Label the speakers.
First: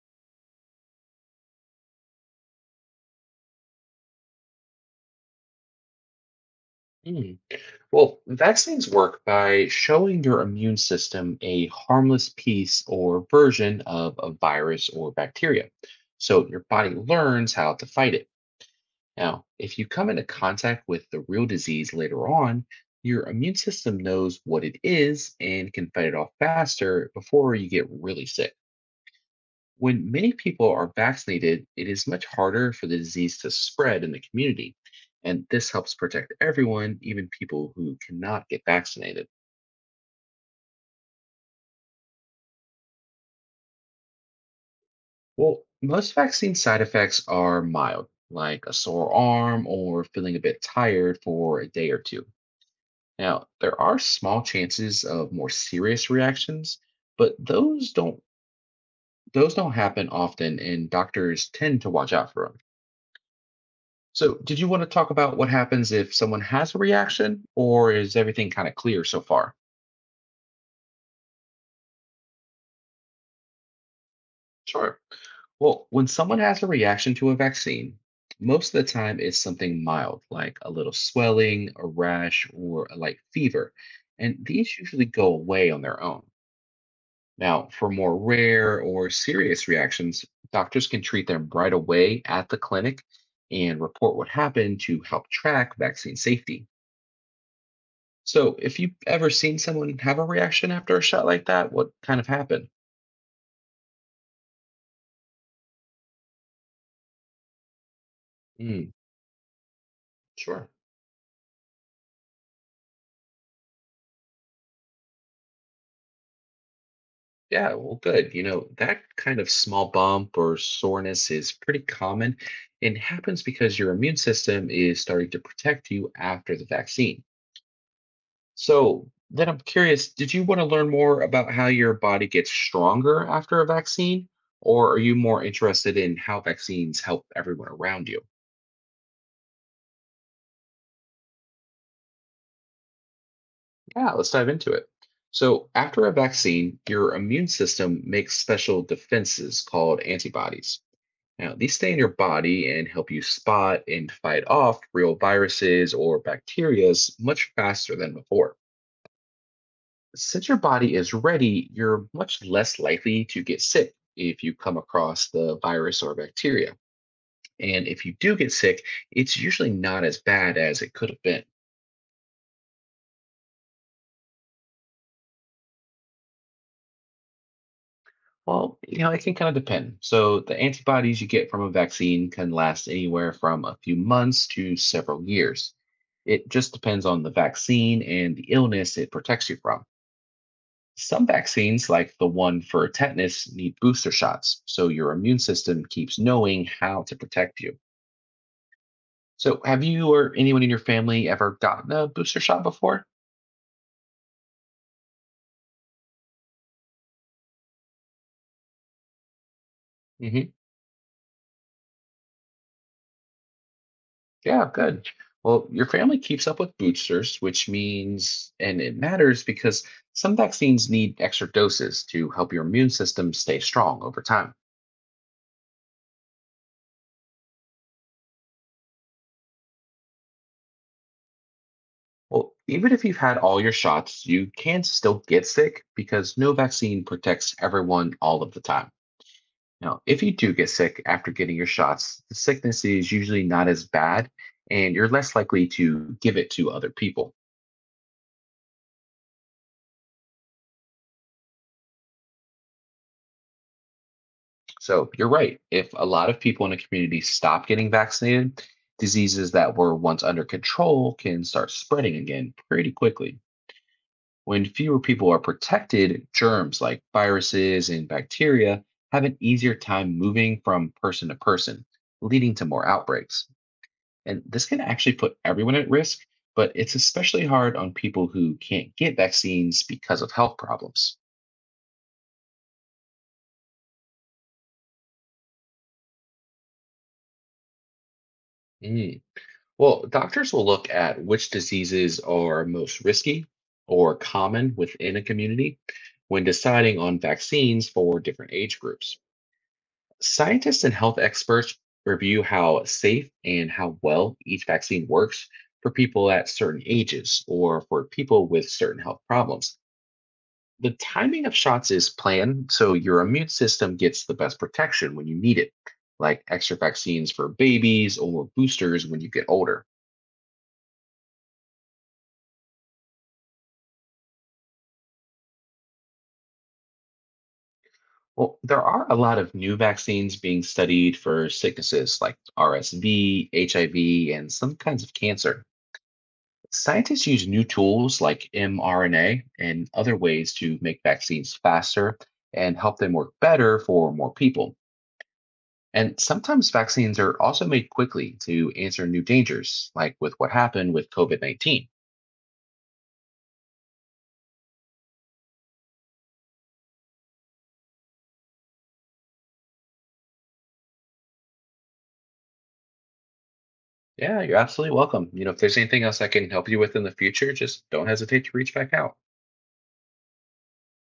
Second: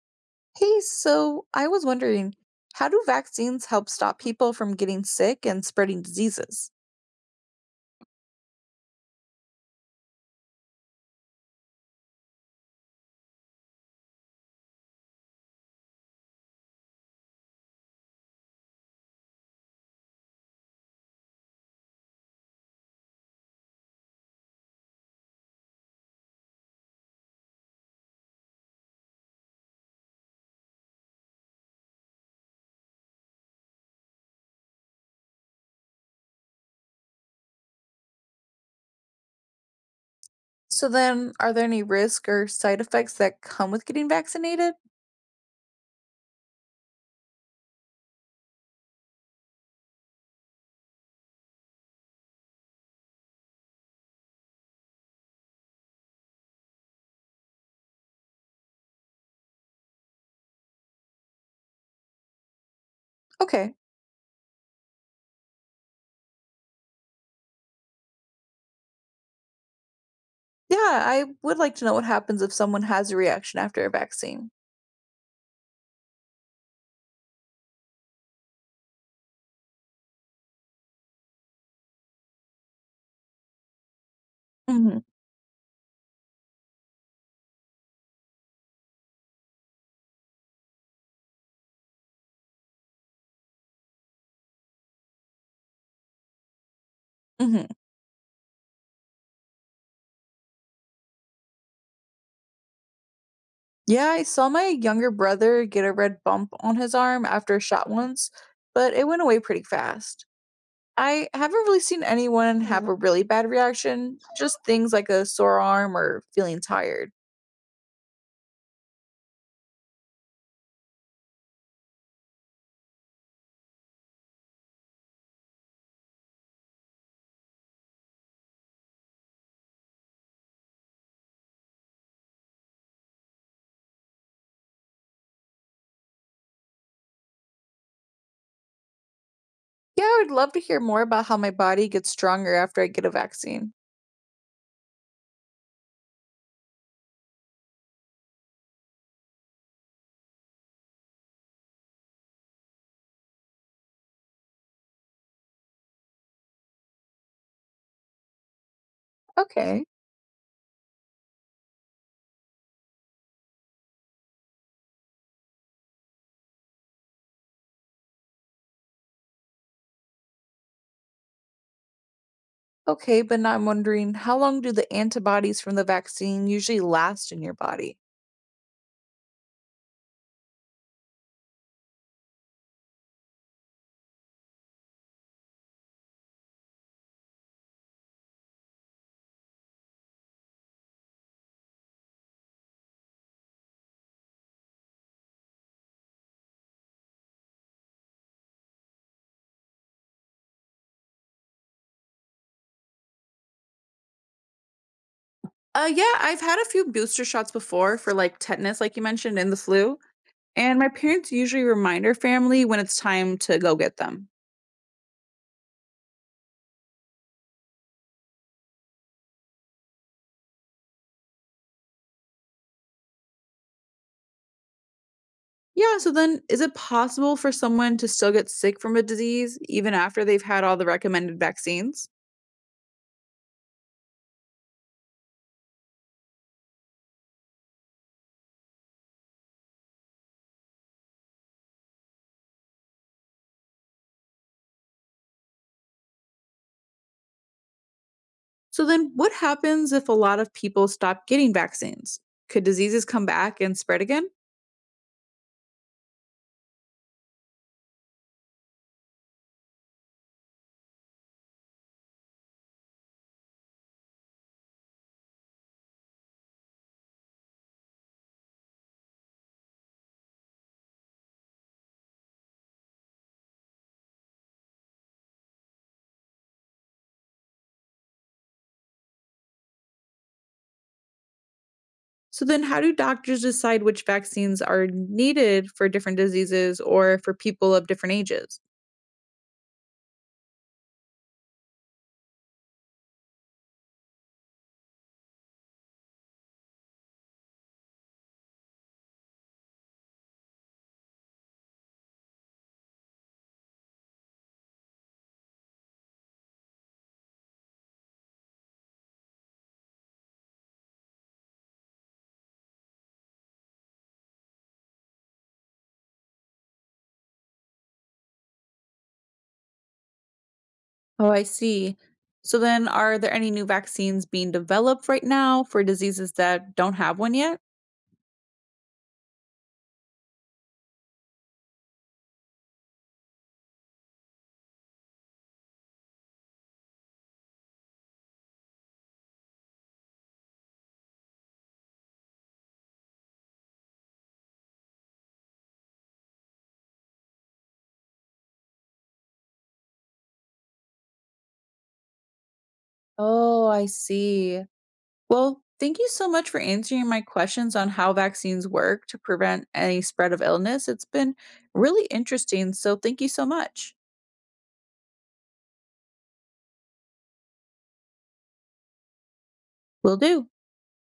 Speaker 1: Hey, so I was wondering, how do vaccines help stop people from getting sick and spreading diseases?
Speaker 2: Mm. Well, vaccines work by showing your immune system a harmless piece or version of a virus or bacteria. So your body learns how to fight it. Now, if you come into contact with the real disease later on, your immune system knows what it is and can fight it off faster before you get really sick. When many people are vaccinated, it is much harder for the disease to spread in the community. And this helps protect everyone, even people who cannot get vaccinated.
Speaker 1: So then, are there any risk or side effects that come with getting vaccinated?
Speaker 2: Well, most vaccine side effects are mild, like a sore arm or feeling a bit tired for a day or two. Now, there are small chances of more serious reactions, but those don't happen often and doctors tend to watch out for them.
Speaker 1: Okay.
Speaker 2: So, did you want to talk about what happens if someone has a reaction, or is everything kind of clear so far?
Speaker 1: Yeah, I would like to know what happens if someone has a reaction after a vaccine.
Speaker 2: Sure. Well, when someone has a reaction to a vaccine, most of the time it's something mild, like a little swelling, a rash, or a light fever. And these
Speaker 1: Hmm.
Speaker 2: usually go away on their own. Now, for more rare or serious reactions, doctors can treat them right away at the clinic and report what happened to help track vaccine safety.
Speaker 1: Hmm.
Speaker 2: So, if you've ever seen someone have a reaction after a shot like that, what kind of happened?
Speaker 1: Yeah, I saw my younger brother get a red bump on his arm after a shot once,
Speaker 2: Mm,
Speaker 1: but it went away pretty fast.
Speaker 2: sure.
Speaker 1: I haven't really seen anyone have a really bad reaction, just things like a sore arm or feeling tired.
Speaker 2: Yeah, well, good. You know, that kind of small bump or soreness is pretty common and happens because your immune system is starting to protect you after the vaccine. So, then I'm curious, did you want to learn more about how your body gets stronger after a vaccine? Or are you more interested in how vaccines help everyone around you?
Speaker 1: Yeah, I would love to hear more about how my body gets stronger after I get a vaccine.
Speaker 2: Yeah, let's dive into it. So, after a vaccine, your immune system makes special defenses called antibodies. Now, these stay in your body and help you spot and fight off real viruses or bacterias much faster than before.
Speaker 1: Okay.
Speaker 2: Since your body is ready, you're much less likely to get sick if you come across the virus or bacteria. And if you do get sick, it's usually not as bad as it could have been.
Speaker 1: Okay, but now I'm wondering, how long do the antibodies from the vaccine usually last in your body?
Speaker 2: Well, you know, it can kind of depend. So, the antibodies you get from a vaccine can last anywhere from a few months to several years. It just depends on the vaccine and the illness it protects you from. Some vaccines, like the one for tetanus, need booster shots, so your immune system keeps knowing how to protect you. So, have you or anyone in your family ever gotten a booster shot before?
Speaker 1: Yeah, I've had a few booster shots before for like tetanus, like you mentioned, and the flu.
Speaker 2: Hmm.
Speaker 1: And my parents usually remind our family when it's time to go get them.
Speaker 2: Yeah, good. Well, your family keeps up with boosters, which means, and it matters because some vaccines need extra doses to help your immune system stay strong over time.
Speaker 1: Yeah, so then, is it possible for someone to still get sick from a disease even after they've had all the recommended vaccines?
Speaker 2: Well, even if you've had all your shots, you can still get sick because no vaccine protects everyone all of the time. Now, if you do get sick after getting your shots, the sickness is usually not as bad and you're less likely to give it to other people.
Speaker 1: So then, what happens if a lot of people stop getting vaccines? Could diseases come back and spread again?
Speaker 2: So you're right. If a lot of people in a community stop getting vaccinated, diseases that were once under control can start spreading again pretty quickly. When fewer people are protected, germs like viruses and bacteria have an easier time moving from person to person, leading to more outbreaks. And this can actually put everyone at risk, but it's especially hard on people who can't get vaccines because of health problems.
Speaker 1: So then, how do doctors decide which vaccines are needed for different diseases or for people of different ages?
Speaker 2: Mm. Well, doctors will look at which diseases are most risky or common within a community when deciding on vaccines for different age groups. Scientists and health experts review how safe and how well each vaccine works for people at certain ages or for people with certain health problems. The timing of shots is planned so your immune system gets the best protection when you need it, like extra vaccines for babies or boosters when you get older.
Speaker 1: Oh, I see. So then, are there any new vaccines being developed right now for diseases that don't have one yet?
Speaker 2: Well, there are a lot of new vaccines being studied for sicknesses like RSV, HIV, and some kinds of cancer. Scientists use new tools like mRNA and other ways to make vaccines faster and help them work better for more people. And sometimes vaccines are also made quickly to answer new dangers, like with what happened with COVID -19.
Speaker 1: Oh, I see. Well, thank you so much for answering my questions on how vaccines work to prevent any spread of illness. It's been really interesting. So, thank you so much.
Speaker 2: Yeah, you're absolutely welcome. You know, if there's anything else I can help you with in the future, just don't hesitate to reach back out.
Speaker 1: Will do.